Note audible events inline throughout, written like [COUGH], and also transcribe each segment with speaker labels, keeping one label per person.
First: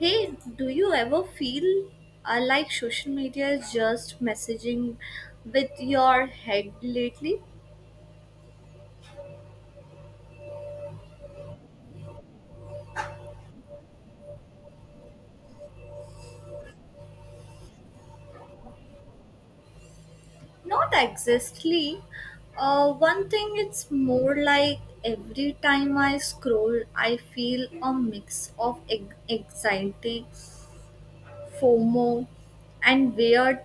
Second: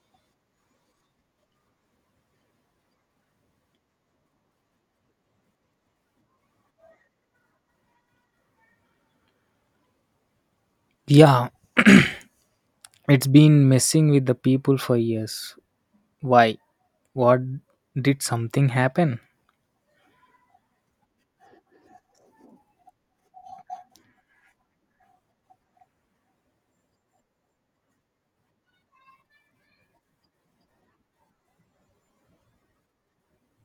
Speaker 1: Hey, do you ever feel like social media is just messaging with your head lately?
Speaker 2: Yeah, it's been messing with the people for years. Why? What did something happen?
Speaker 1: Not exactly. One thing it's more like every time I scroll, I feel a mix of anxiety, FOMO, and weird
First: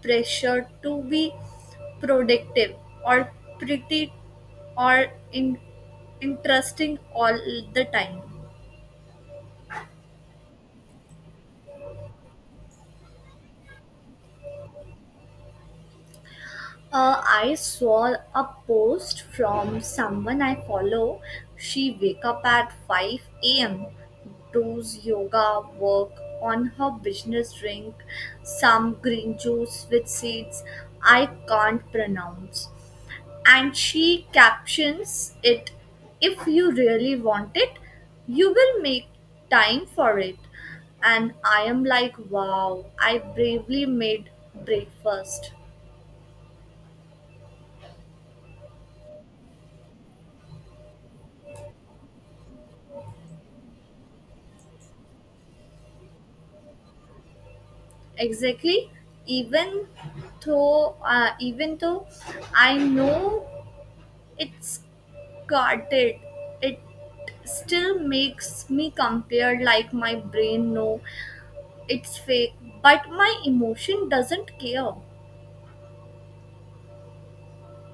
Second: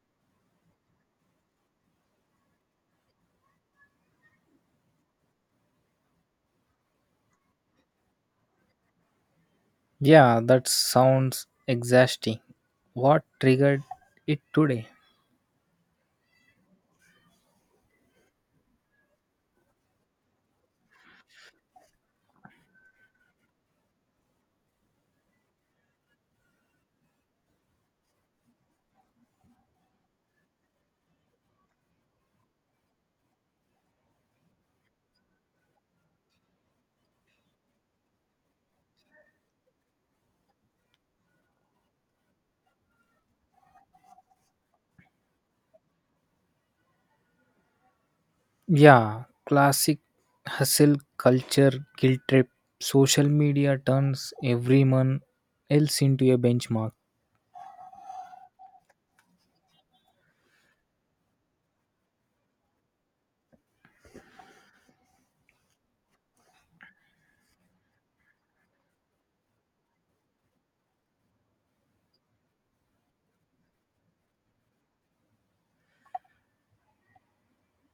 Speaker 1: pressure to be productive or pretty or in- interesting all the time.
Speaker 2: Yeah, that sounds exhausting. What triggered it today?
Speaker 1: I saw a post from someone I follow. She wake up at 5 a.m., does yoga, work on her business, drink some green juice with seeds I can't pronounce. And she captions it, if you really want it, you will make time for it. And I am like, wow, I bravely made breakfast.
Speaker 2: Yeah, classic hustle culture guilt trip. Social media turns everyone else into a benchmark.
Speaker 1: Exactly. Even though uh, even though I know it's guarded it still makes me compare, like my brain know it's fake but my emotion doesn't care,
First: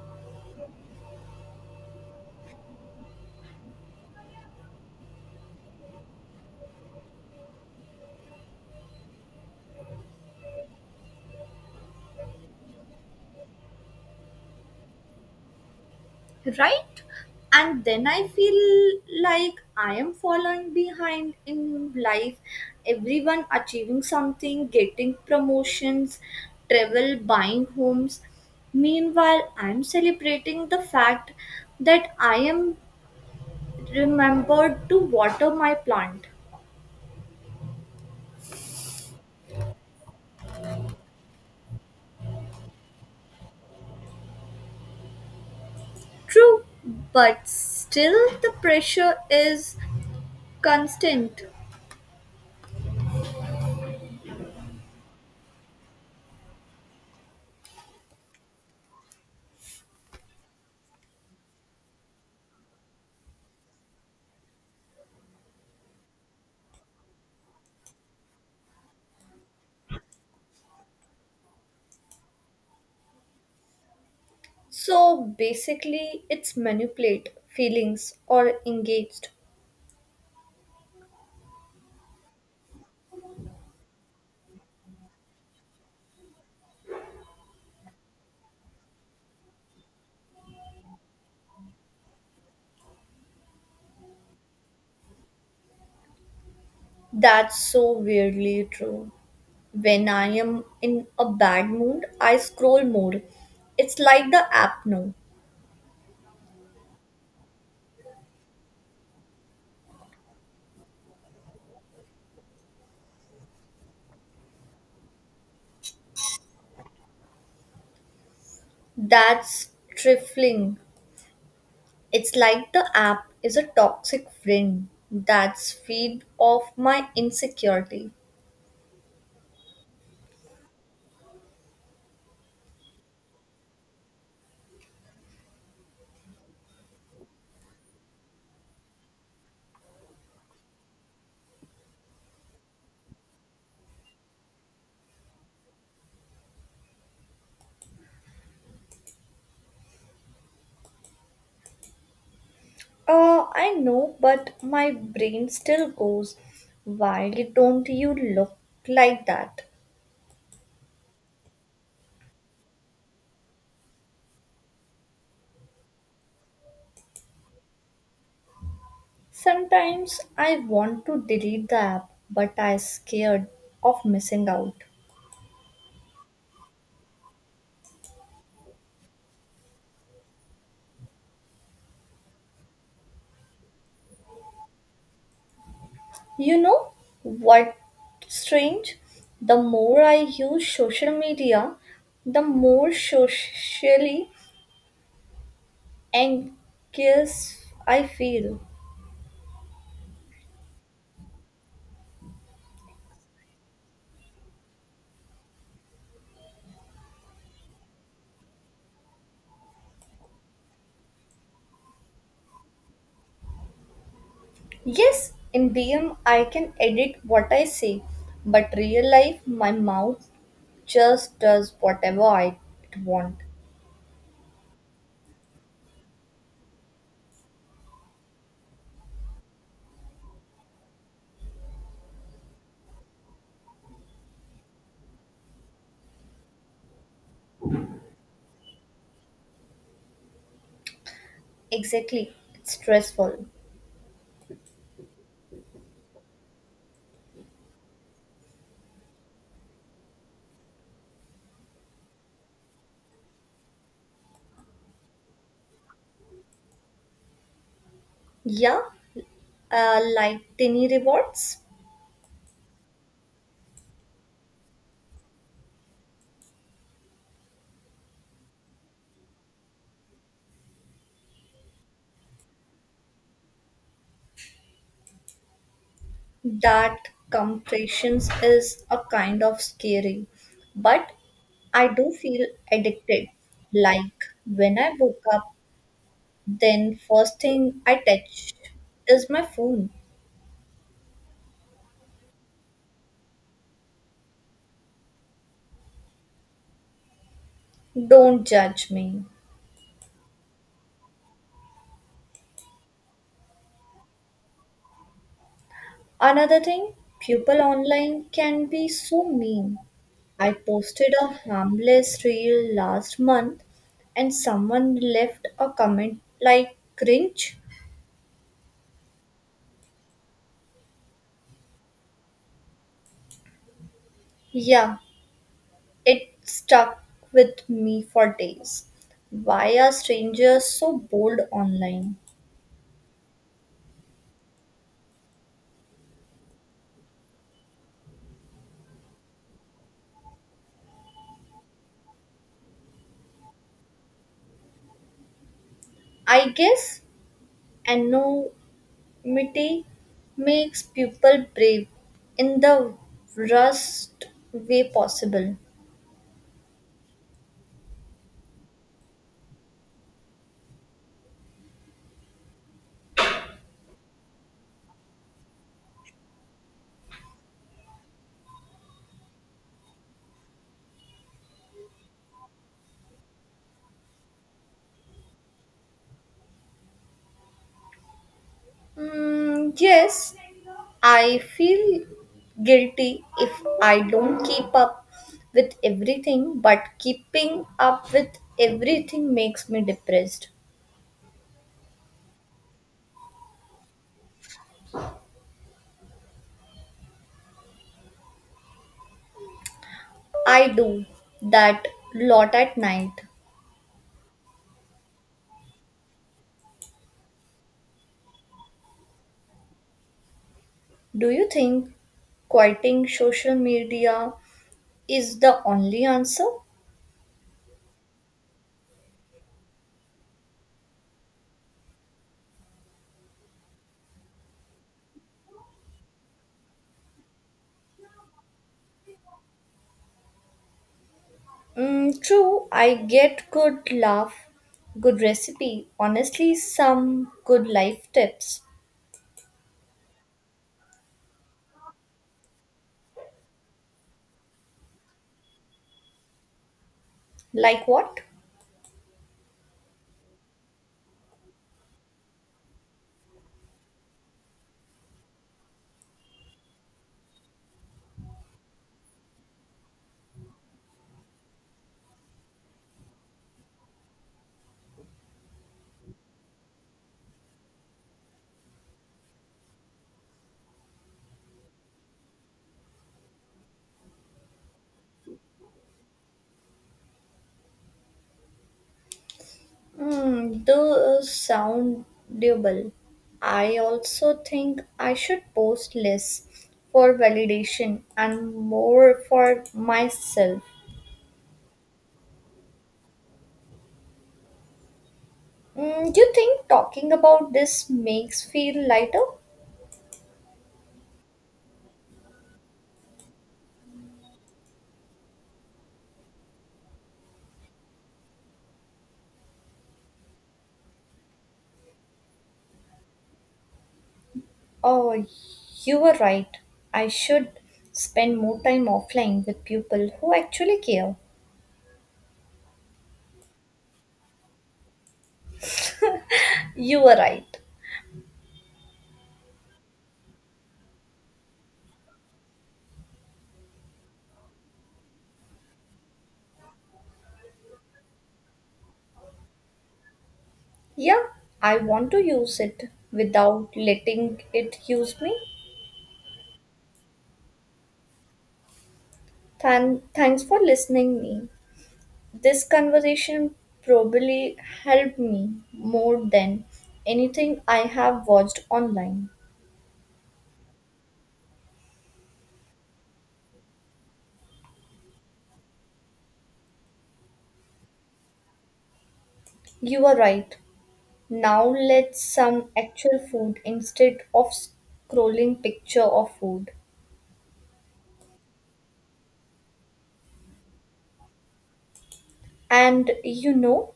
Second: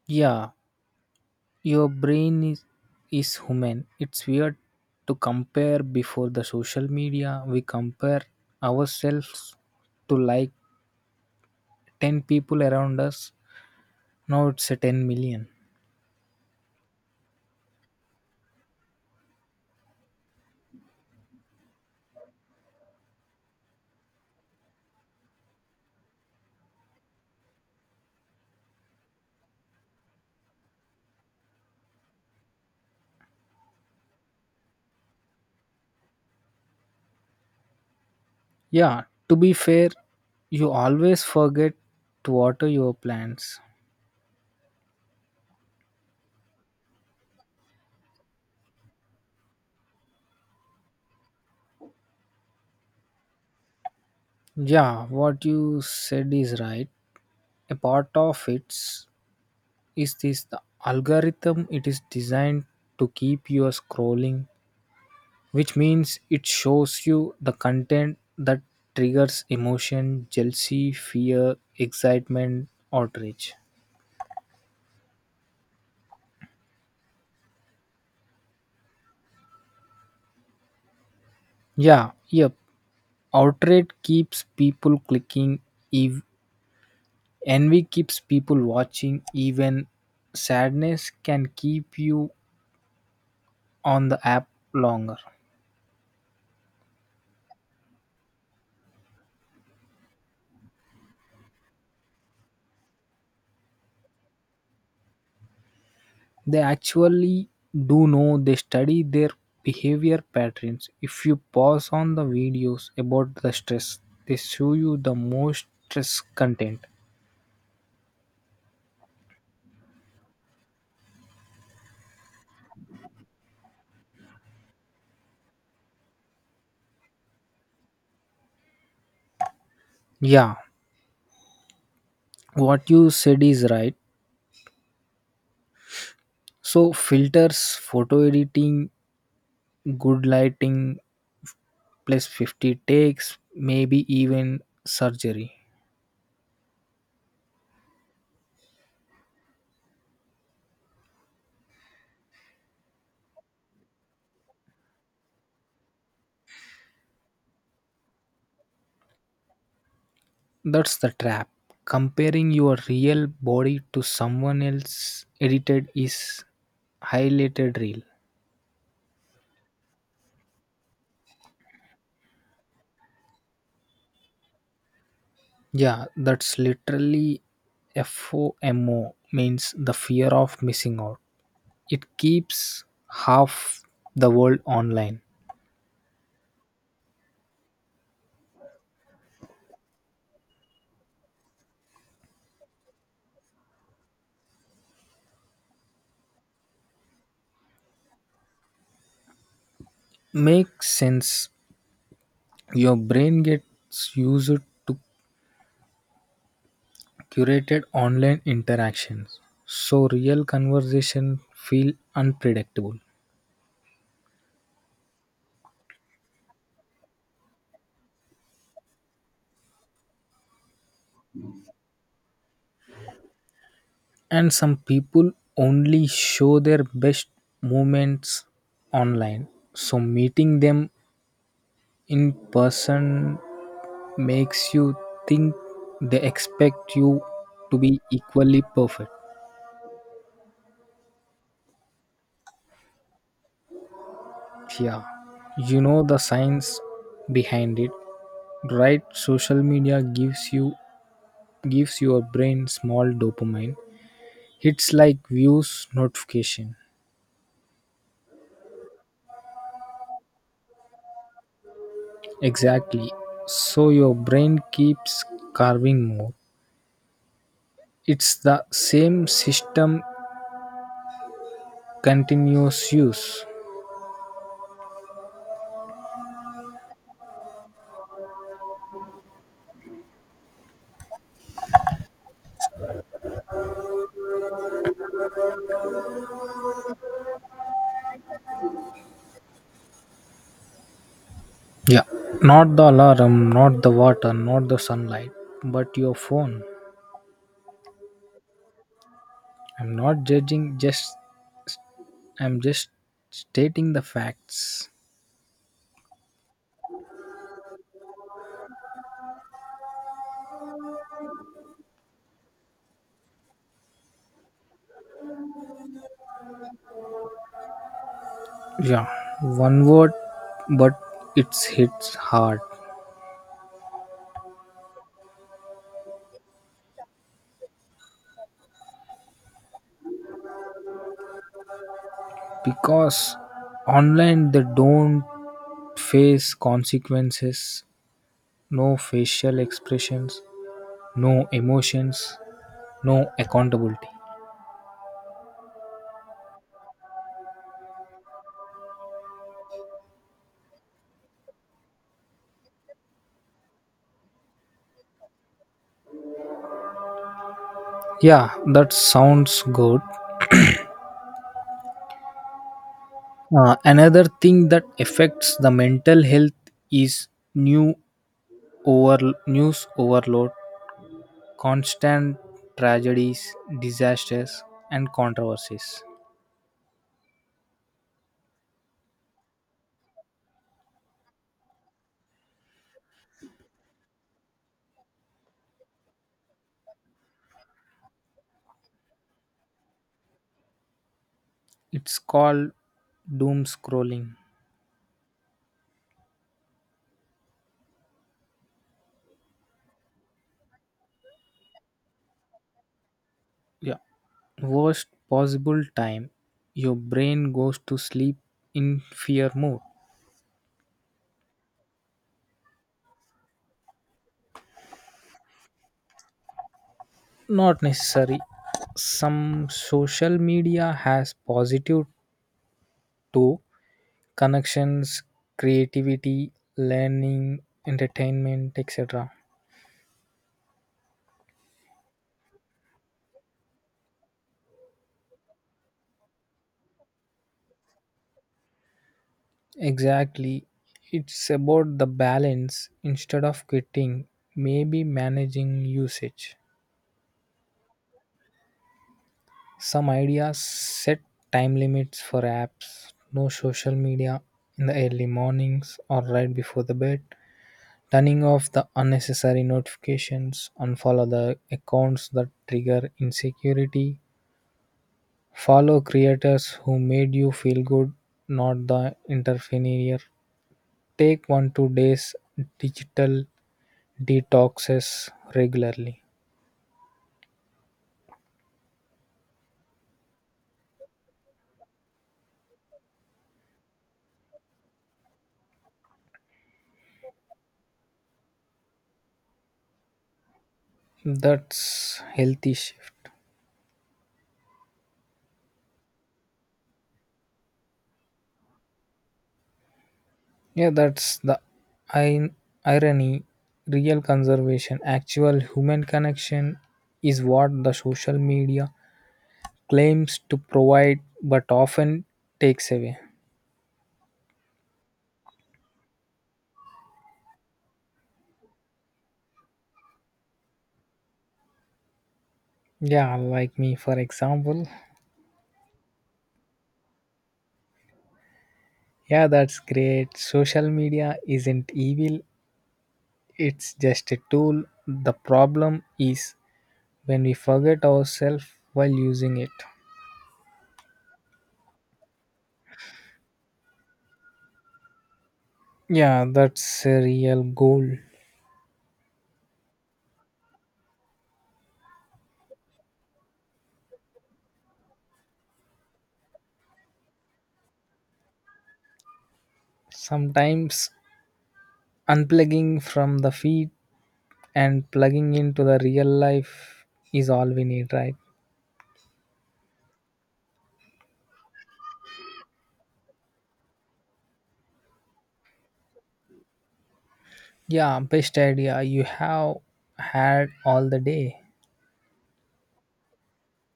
Speaker 2: Yeah, your brain is human. It's weird to compare before the social media. We compare ourselves to like 10 people around us. Now it's a 10 million.
Speaker 1: right? And then I feel like I am falling behind in life. Everyone achieving something, getting promotions, travel, buying homes. Meanwhile, I'm celebrating the fact that I am remembered to water my plant.
Speaker 2: Yeah, to be fair, you always forget to water your plants.
Speaker 1: True, but still the pressure is constant.
Speaker 2: Yeah, what you said is right. A part of it is this the algorithm it is designed to keep you scrolling, which means it shows you the content that triggers emotion, jealousy, fear, excitement, outrage.
Speaker 1: So basically, it's manipulate feelings or engaged.
Speaker 2: Yeah, yep. Outrage keeps people clicking ev- envy keeps people watching, even sadness can keep you on the app longer.
Speaker 1: That's so weirdly true. When I am in a bad mood, I scroll more. It's like the app now.
Speaker 2: They actually do know they study their behavior patterns. If you pause on the videos about the stress, they show you the most stress content.
Speaker 1: That's trifling. It's like the app is a toxic friend that's feed off my insecurity.
Speaker 2: Yeah, what you said is right. So, filters, photo editing, good lighting, plus 50 takes, maybe even surgery.
Speaker 1: I know, but my brain still goes, why don't you look like that?
Speaker 2: That's the trap. Comparing your real body to someone else edited is highlighted real.
Speaker 1: Sometimes I want to delete the app, but I'm scared of missing out.
Speaker 2: Yeah, that's literally FOMO means the fear of missing out. It keeps half the world online.
Speaker 1: You know what strange? The more I use social media, the more socially anxious I feel.
Speaker 2: Makes sense. Your brain gets used to curated online interactions. So real conversation feel unpredictable.
Speaker 1: Yes, in DM I can edit what I say, but real life my mouth just does whatever I want.
Speaker 2: And some people only show their best moments online, so meeting them in person makes you think they expect you to be equally perfect.
Speaker 1: Exactly, it's stressful.
Speaker 2: Yeah, you know the science behind it, right? Social media gives your brain small dopamine hits like views, notification.
Speaker 1: Yeah, like tiny rewards.
Speaker 2: Exactly, so your brain keeps carving more. It's the same system, continuous use.
Speaker 1: That compressions is a kind of scary, but I do feel addicted. Like when I woke up, then first thing I touch is my phone.
Speaker 2: Yeah. Not the alarm, not the water, not the sunlight, but your phone.
Speaker 1: Don't judge me.
Speaker 2: I'm not judging, just I'm just stating the facts.
Speaker 1: Another thing, people online can be so mean. I posted a harmless reel last month and someone left a comment like cringe.
Speaker 2: Yeah, one word, but it hits hard
Speaker 1: Yeah, it stuck with me for days. Why are strangers so bold online?
Speaker 2: because online they don't face consequences, no facial expressions, no emotions, no accountability.
Speaker 1: I guess anonymity makes people brave in the worst way possible.
Speaker 2: Yeah, that sounds good. Another thing that affects the mental health is new news overload, constant tragedies, disasters, and controversies.
Speaker 1: Mm, yes, I feel guilty if I don't keep up with everything, but keeping up with everything makes me depressed.
Speaker 2: It's called doom scrolling.
Speaker 1: I do that lot at night.
Speaker 2: Yeah, worst possible time. Your brain goes to sleep in fear mode.
Speaker 1: Do you think quieting social media is the only answer?
Speaker 2: Not necessary. Some social media has positive too, connections, creativity, learning, entertainment, etc.
Speaker 1: Mm, true, I get good laugh, good recipe, honestly, some good life tips.
Speaker 2: Exactly. It's about the balance instead of quitting, maybe managing usage.
Speaker 1: Like what?
Speaker 2: Some ideas: set time limits for apps, no social media in the early mornings or right before the bed, turning off the unnecessary notifications, unfollow the accounts that trigger insecurity, follow creators who made you feel good, not the interfere. Take one to days digital detoxes regularly.
Speaker 1: Mm, those sound doable. I also think I should post less for validation and more for myself.
Speaker 2: That's healthy shift.
Speaker 1: Mm, do you think talking about this makes feel lighter?
Speaker 2: Yeah, that's the in- irony. Real conservation, actual human connection is what the social media claims to provide but often takes away.
Speaker 1: Oh, you were right. I should spend more time offline with people who actually care.
Speaker 2: Yeah, like me, for example.
Speaker 1: You were right.
Speaker 2: Yeah, that's great. Social media isn't evil, it's just a tool. The problem is when we forget ourselves while using it.
Speaker 1: Yeah, I want to use it without letting it use me.
Speaker 2: Yeah, that's a real goal.
Speaker 1: Thanks for listening me. This conversation probably helped me more than anything I have watched online.
Speaker 2: Sometimes unplugging from the feed and plugging into the real life is all we need, right?
Speaker 1: You are right. Now let's some actual food instead of scrolling picture of food.
Speaker 2: Yeah, best idea you have had all the day.
Speaker 1: And you know,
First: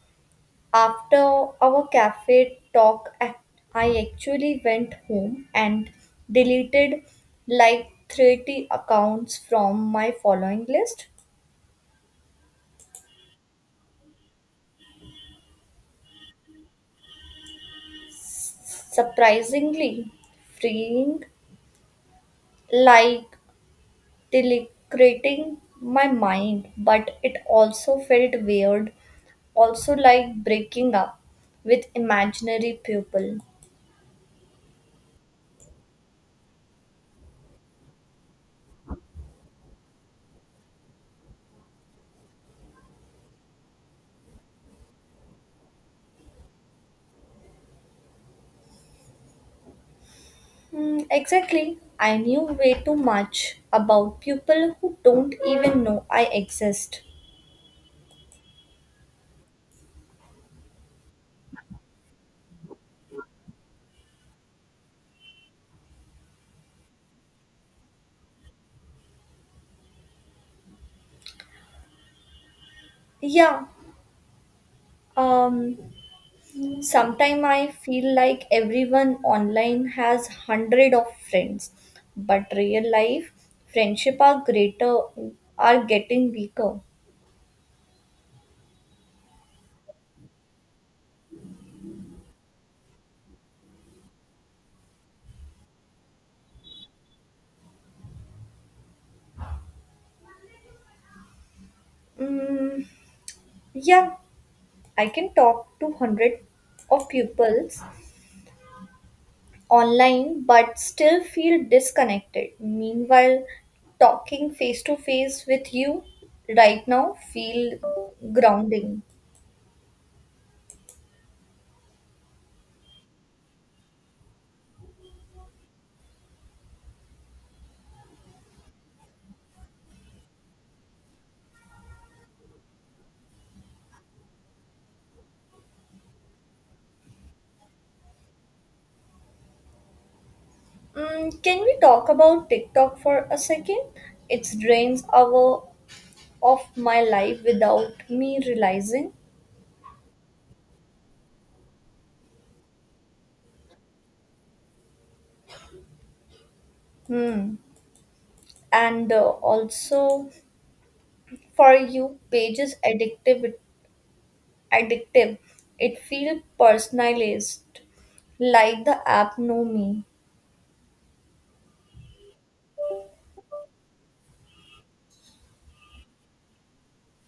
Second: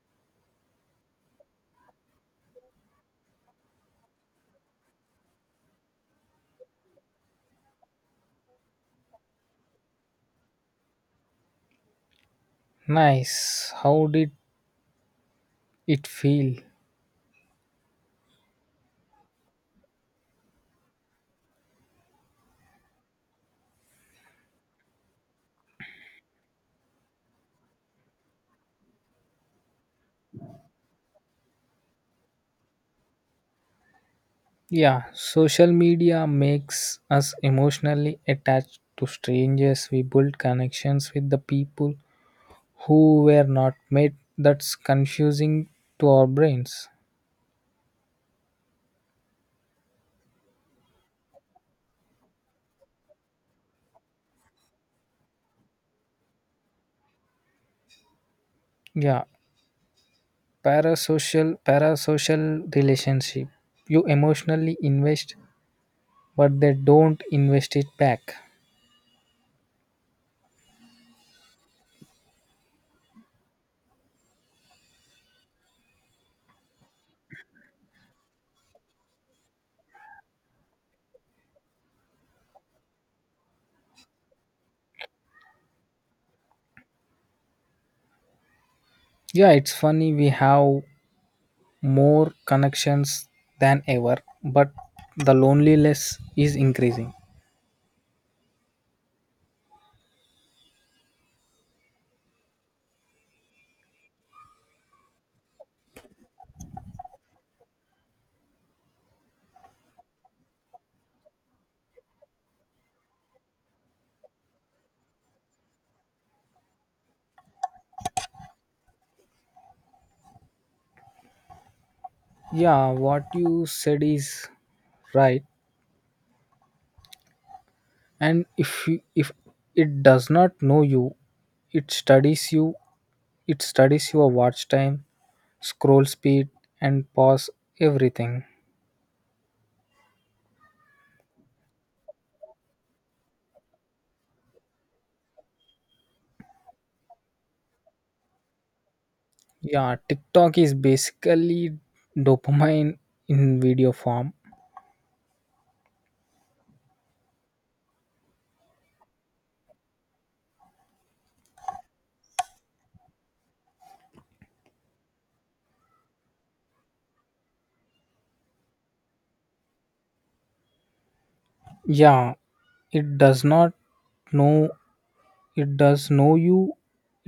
Speaker 1: after our cafe talk, I actually went home and deleted like 30 accounts from my following list.
Speaker 2: Nice. How did it feel?
Speaker 1: Surprisingly freeing, like deleting my mind, but it also felt weird, also like breaking up with imaginary people.
Speaker 2: Yeah, social media makes us emotionally attached to strangers. We build connections with the people who were not met. That's confusing to our brains.
Speaker 1: Hmm, exactly. I knew way too much about people who don't even know I exist.
Speaker 2: Yeah, parasocial relationship. You emotionally invest, but they don't invest it back.
Speaker 1: Yeah. Um sometime I feel like everyone online has hundred of friends, but real life friendship are greater are getting weaker.
Speaker 2: Yeah, it's funny we have more connections than ever, but the loneliness is increasing.
Speaker 1: Mm, yeah, I can talk to hundred of pupils, online but still feel disconnected. Meanwhile, talking face to face with you right now feel grounding.
Speaker 2: Yeah, what you said is right. And if it does not know you, it studies you, it studies your watch time, scroll speed, and pause, everything.
Speaker 1: Mm, can we talk about TikTok for a second? It drains hour of my life without me realizing.
Speaker 2: Yeah, TikTok is basically dopamine in video form.
Speaker 1: Hmm. And also for you, pages addictive. Addictive. It feels personalized, like the app know me.
Speaker 2: Yeah, it does not know, it does know you,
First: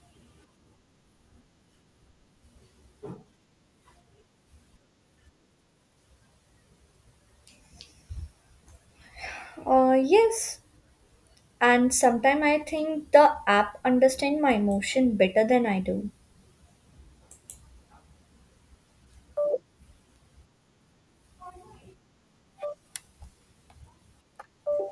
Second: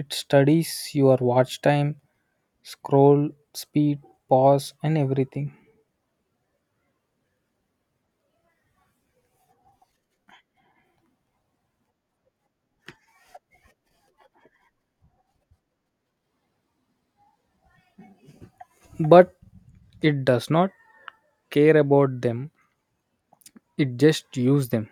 Speaker 2: it studies your watch time, scroll speed, pause, and everything.
Speaker 1: Yes, and sometimes I think the app understand my emotion better than I do.
Speaker 2: But it does not care about them, it just use them.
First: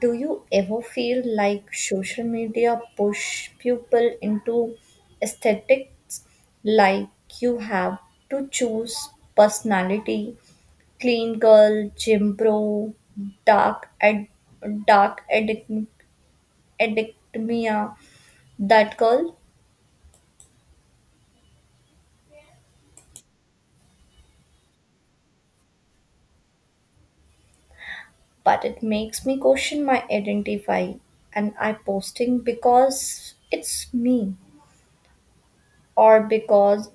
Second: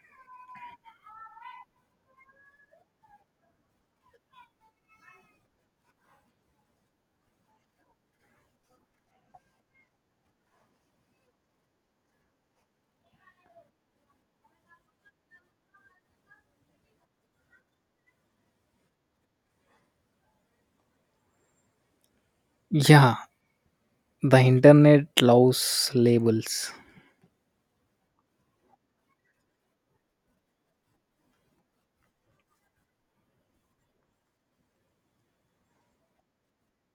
Speaker 1: Do you ever feel like social media push people into aesthetics, like you have to choose personality, clean girl, gym bro, dark ad, dark addict, addictmia, that girl?
Speaker 2: Yeah, the internet loves labels.
Speaker 1: But it makes me question my identify and I posting because it's me, or because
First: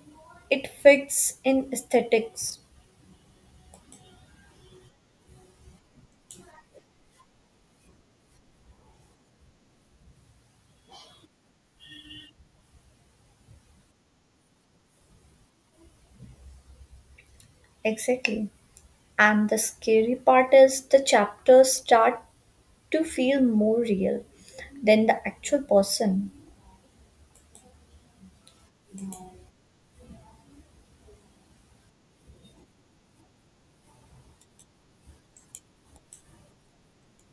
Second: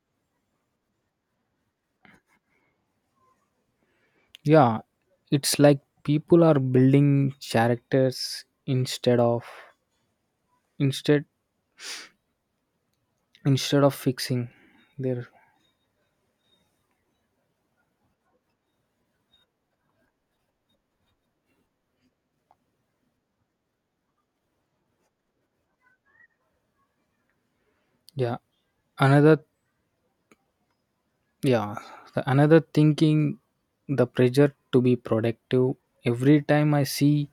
Speaker 1: it fits in aesthetics,
Speaker 2: Yeah, it's like people are building characters instead instead of fixing their.
Speaker 1: exactly. And the scary part is the chapters start to feel more real than the actual person.
Speaker 2: Yeah another yeah the another thinking, the pressure to be productive. Every time I see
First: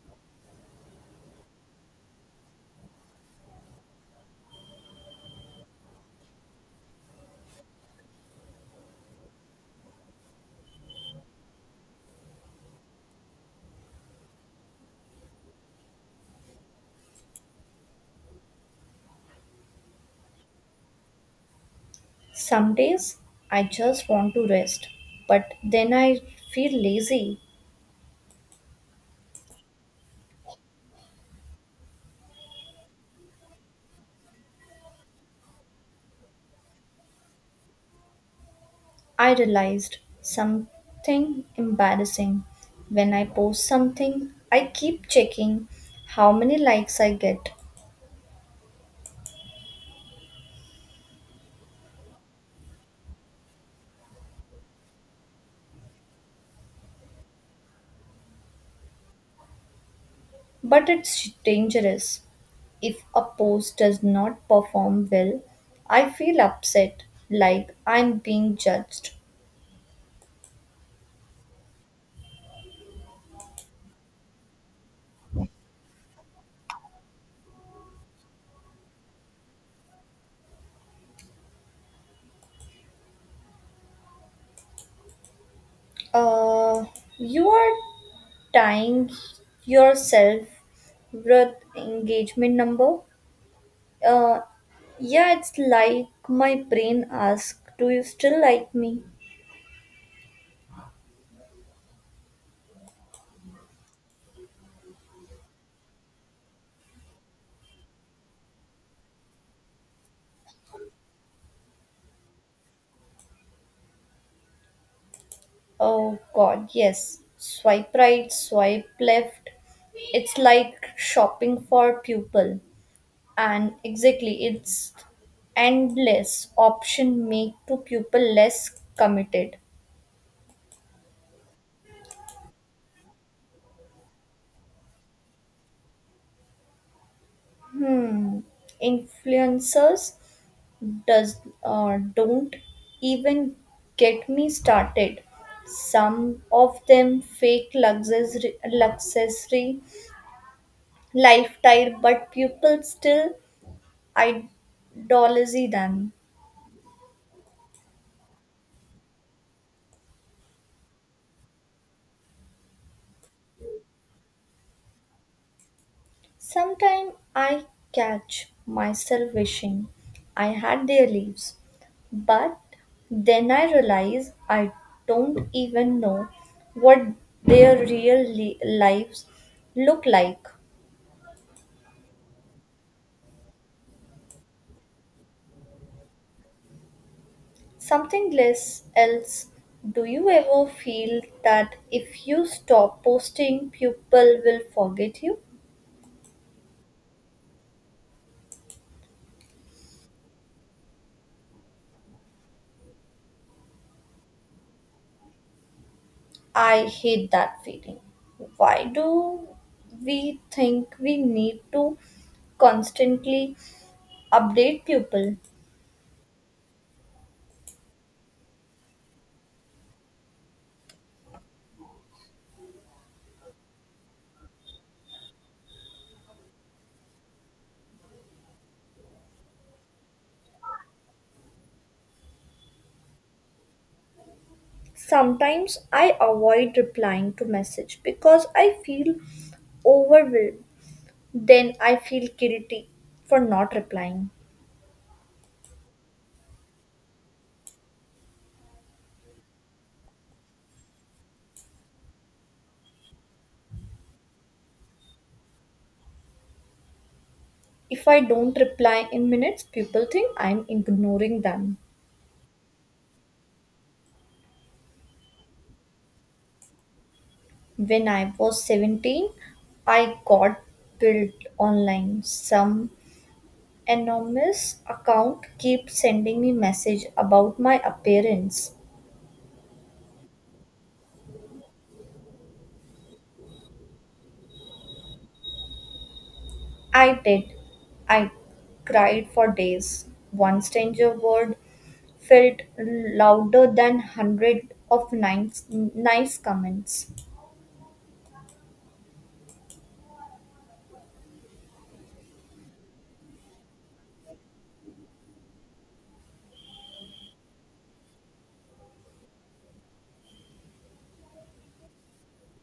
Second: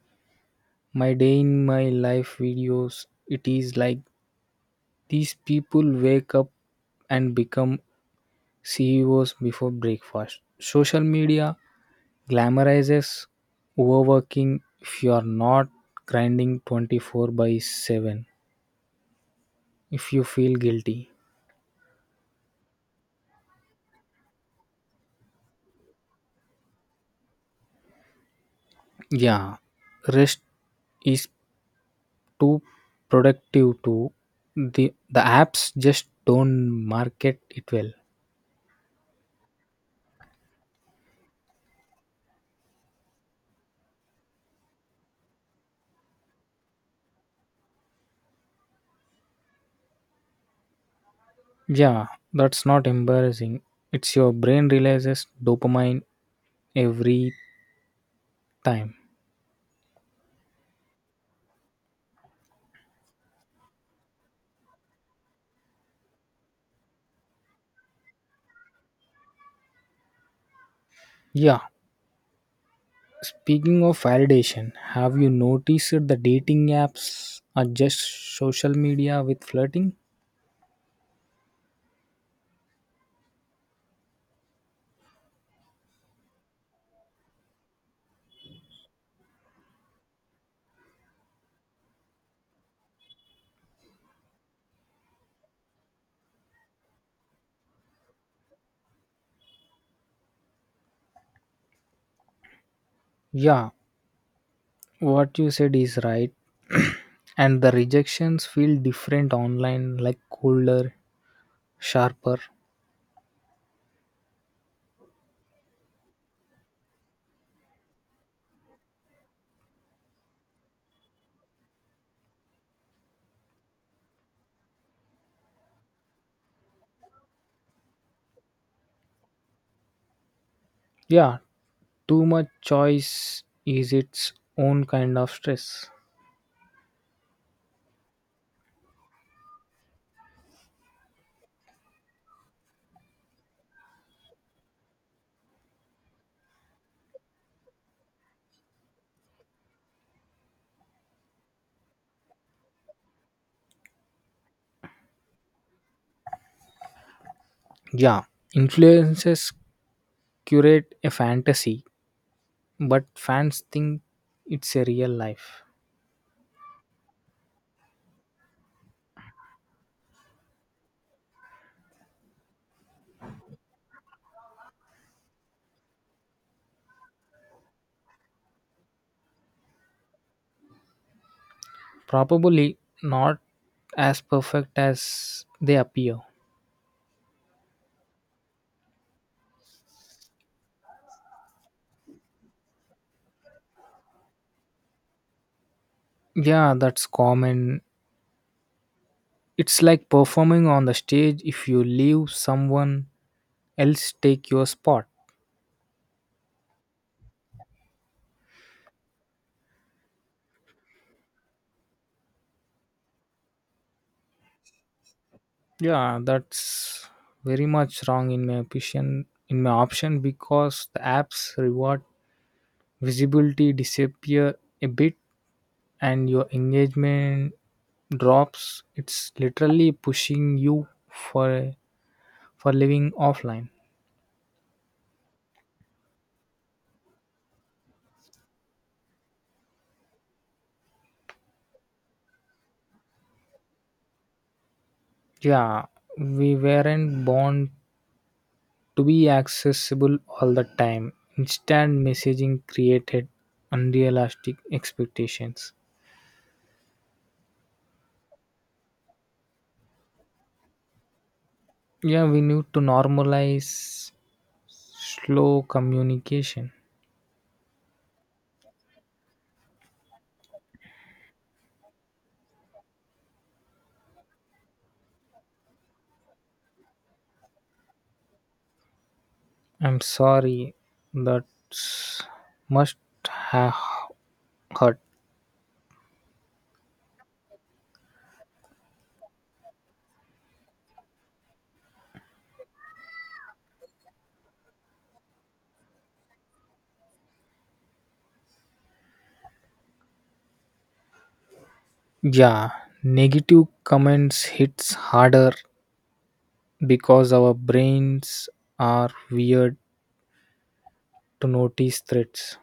Speaker 2: my day in my life videos, it is like these people wake up and become CEOs before breakfast. Social media glamorizes overworking. If you are not grinding 24/7, if you feel guilty,
Speaker 1: Some days I just want to rest, but then I feel lazy.
Speaker 2: yeah, rest is too productive too. The apps just don't market it well.
Speaker 1: I realized something embarrassing. When I post something, I keep checking how many likes I get.
Speaker 2: Yeah, that's not embarrassing. It's your brain releases dopamine every time.
Speaker 1: But it's dangerous. If a post does not perform well, I feel upset, like I'm being judged.
Speaker 2: Yeah, speaking of validation, have you noticed the dating apps are just social media with flirting?
Speaker 1: Uh, you are tying yourself with engagement number. Uh, yeah, it's like my brain asks, do you still like me?
Speaker 2: Yeah, what you said is right. [CLEARS THROAT] And the rejections feel different online, like colder, sharper.
Speaker 1: Oh god, yes. Swipe right, swipe left. It's like shopping for pupil, and exactly it's endless option make to people less committed.
Speaker 2: Yeah, too much choice is its own kind of stress.
Speaker 1: Hmm, influencers does don't even get me started, some of them fake luxury luxury lifestyle but people still idolize them.
Speaker 2: Yeah, influences curate a fantasy, but fans think it's a real life.
Speaker 1: Sometimes I catch myself wishing I had their leaves, but then I realize I don't even know what their real lives look like.
Speaker 2: Probably not as perfect as they appear.
Speaker 1: Something less else. Do you ever feel that if you stop posting, people will forget you?
Speaker 2: Yeah, that's common. It's like performing on the stage, if you leave someone else take your spot.
Speaker 1: I hate that feeling. Why do we think we need to constantly update people.
Speaker 2: Yeah, that's very much wrong in my opinion in my option because the apps reward visibility, disappear a bit and your engagement drops. It's literally pushing you for living offline.
Speaker 1: Sometimes I avoid replying to message because I feel overwhelmed. Then I feel guilty for not replying.
Speaker 2: Yeah, we weren't born to be accessible all the time. Instant messaging created unrealistic expectations.
Speaker 1: If I don't reply in minutes, people think I'm ignoring them.
Speaker 2: Yeah, we need to normalize slow communication.
Speaker 1: When I was 17, I got built online. Some anonymous account keep sending me message about my appearance.
Speaker 2: I'm sorry that must have hurt.
Speaker 1: I did. I cried for days. One stranger word felt louder than hundred of nice comments.
Speaker 2: Yeah, negative comments hits harder because our brains are weird to notice threats.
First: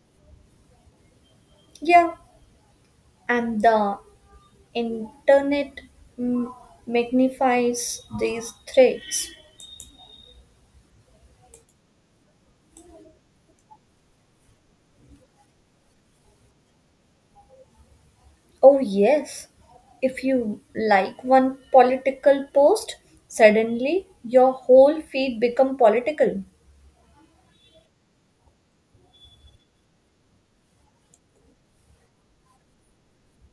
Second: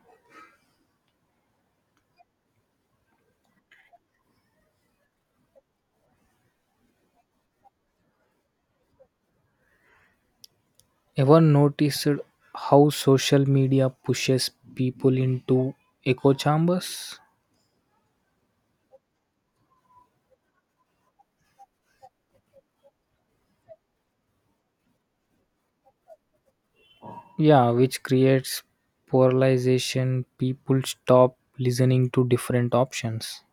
Speaker 1: Yeah, and the internet, mm, magnifies these threats.
Speaker 2: Ever noticed how social media pushes people into echo chambers?
Speaker 1: Oh, yes. If you like one political post, suddenly your whole feed become political.
Speaker 2: Yeah, which creates polarization. People stop listening to different options.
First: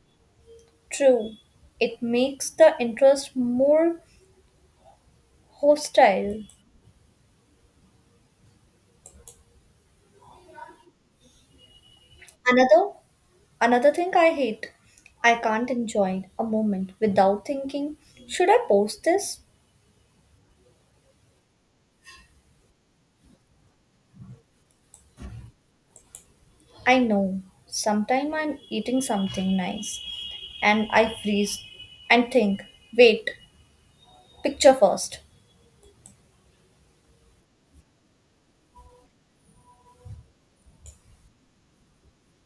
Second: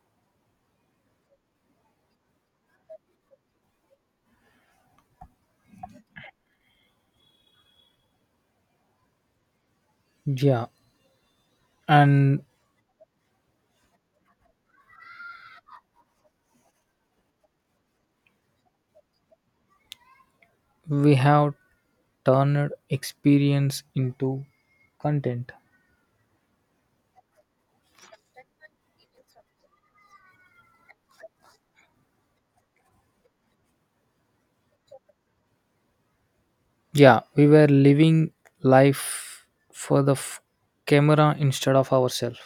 Speaker 1: True. It makes the interest more hostile.
Speaker 2: Yeah, and
Speaker 1: Another Another thing I hate. I can't enjoy a moment without thinking, should I post this?
Speaker 2: we have turned experience into content.
Speaker 1: I know. Sometime I'm eating something nice and I freeze and think, wait, picture first.
Speaker 2: Yeah, we were living life for the camera instead of ourselves.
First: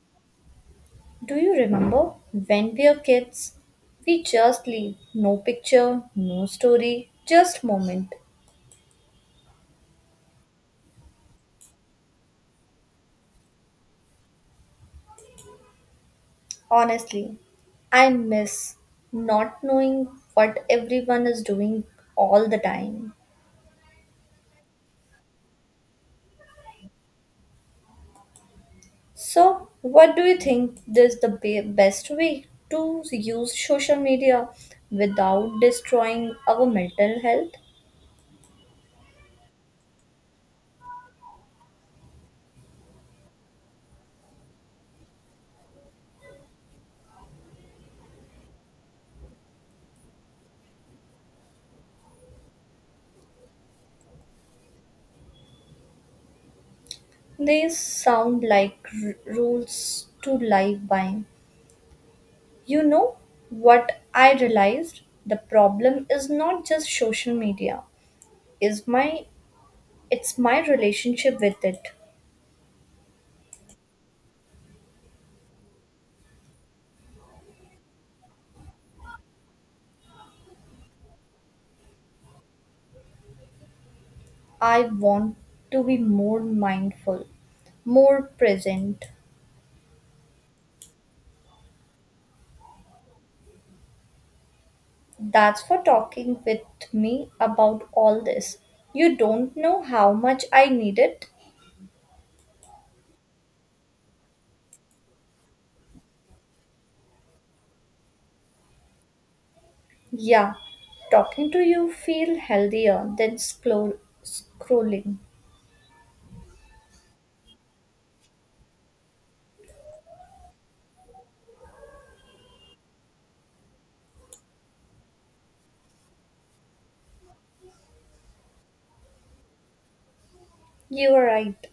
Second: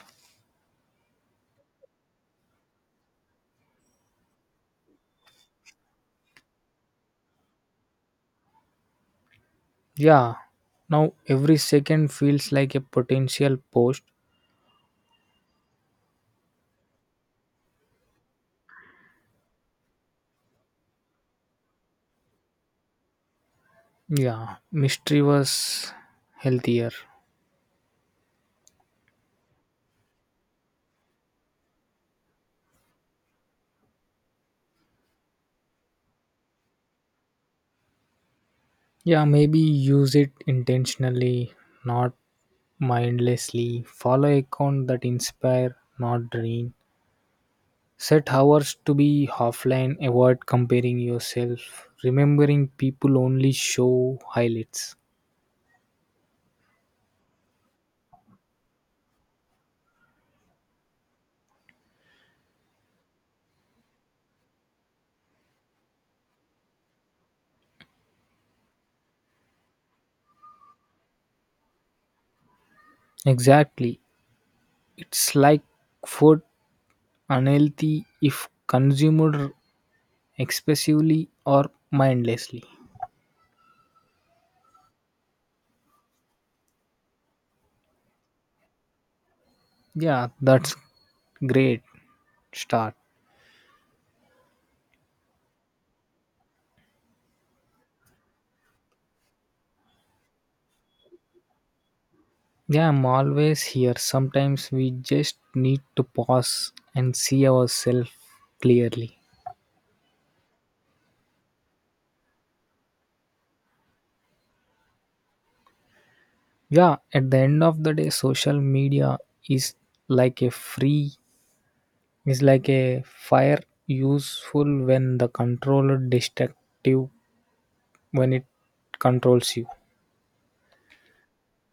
Speaker 1: Do you remember when we were kids? We just leave no picture, no story, just moment.
Speaker 2: Yeah, now every second feels like a potential post.
Speaker 1: Honestly, I miss not knowing what everyone is doing all the time.
Speaker 2: Yeah, mystery was healthier.
Speaker 1: So, what do you think is the best way to use social media without destroying our mental health?
Speaker 2: Yeah, maybe use it intentionally, not mindlessly. Follow account that inspire, not drain. Set hours to be offline. Avoid comparing yourself. Remembering people only show highlights.
Speaker 1: These sound like rules to live by. You know what I realized? The problem is not just social media. Is my it's my relationship with it.
Speaker 2: Exactly. It's like food, unhealthy if consumed excessively or mindlessly.
Speaker 1: I want to be more mindful, more present.
Speaker 2: Yeah, that's great start.
Speaker 1: That's for talking with me about all this. You don't know how much I need it.
Speaker 2: Yeah, I'm always here. Sometimes we just need to pause and see ourselves clearly.
Speaker 1: Yeah, talking to you feel healthier than scrolling.
Speaker 2: Yeah, at the end of the day, social media is like a free, is like a fire, useful when the controller, destructive when it controls you.
Speaker 1: You are right.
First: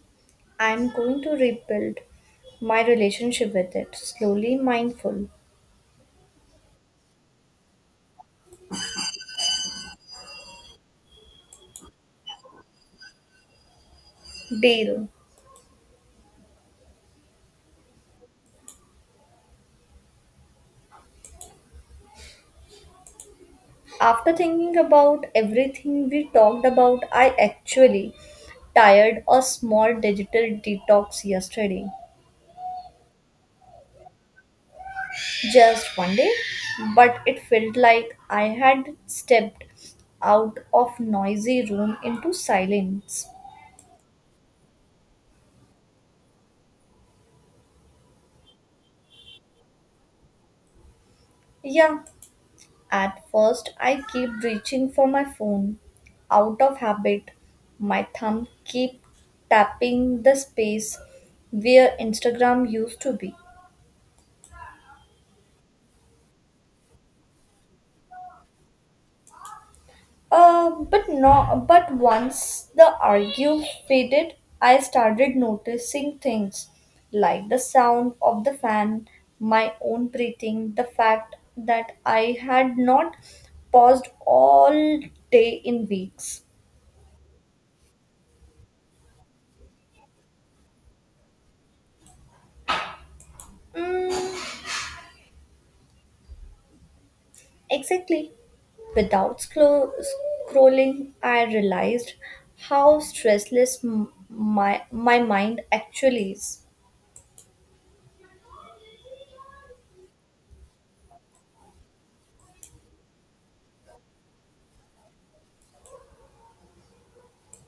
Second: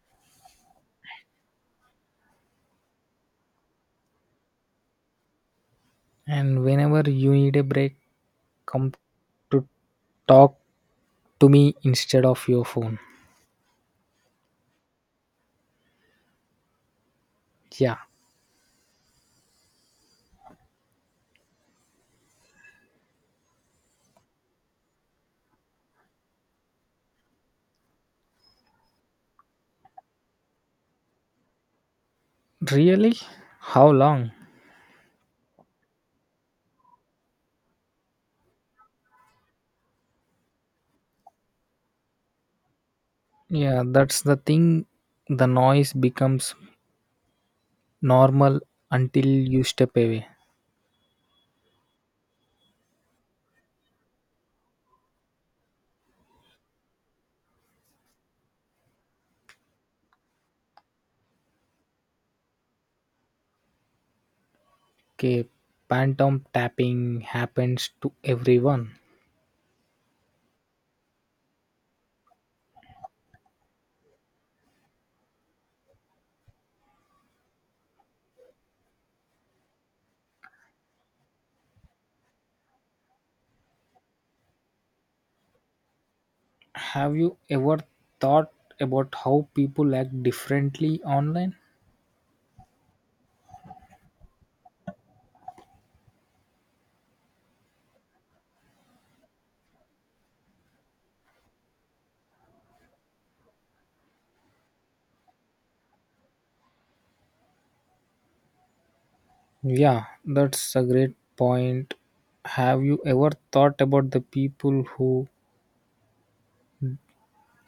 Speaker 1: I'm going to rebuild my relationship with it, slowly mindful.
Speaker 2: And whenever you need a break, come to talk to me instead of your phone.
Speaker 1: Deal.
Speaker 2: Yeah,
Speaker 1: After thinking about everything we talked about, I actually tired a small digital detox yesterday.
Speaker 2: really? How long?
Speaker 1: Just one day, but it felt like I had stepped out of noisy room into silence.
Speaker 2: Yeah, that's the thing. The noise becomes normal until you step away.
Speaker 1: Yeah, at first I keep reaching for my phone. Out of habit, my thumb keep tapping the space where Instagram used to be.
Speaker 2: Okay, phantom tapping happens to everyone.
Speaker 1: But no, but once the argue faded, I started noticing things like the sound of the fan, my own breathing, the fact that I had not paused all day in weeks.
Speaker 2: Have you ever thought about how people act differently online?
Speaker 1: Exactly. Without scrolling, I realized how stressless my mind actually is.
Speaker 2: Yeah, that's a great point. Have you ever thought about the people who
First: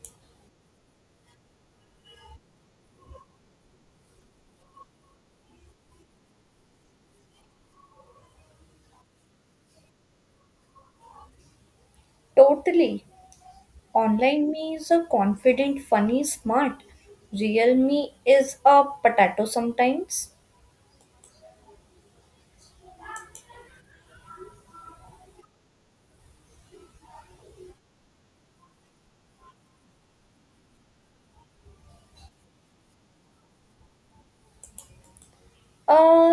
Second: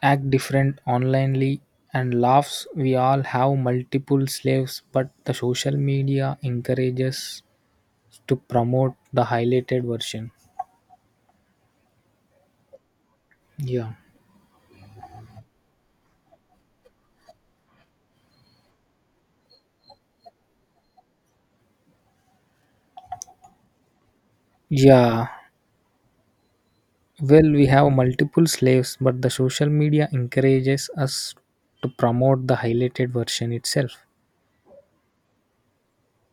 Speaker 2: act different onlinely and laughs? We all have multiple slaves, but the social media encourages to promote the highlighted version.
Speaker 1: Totally.
Speaker 2: Yeah.
Speaker 1: Online me is a confident, funny, smart. Real me is a potato sometimes.
Speaker 2: Yeah, well, we have multiple slaves, but the social media encourages us to promote the highlighted version itself.
Speaker 1: A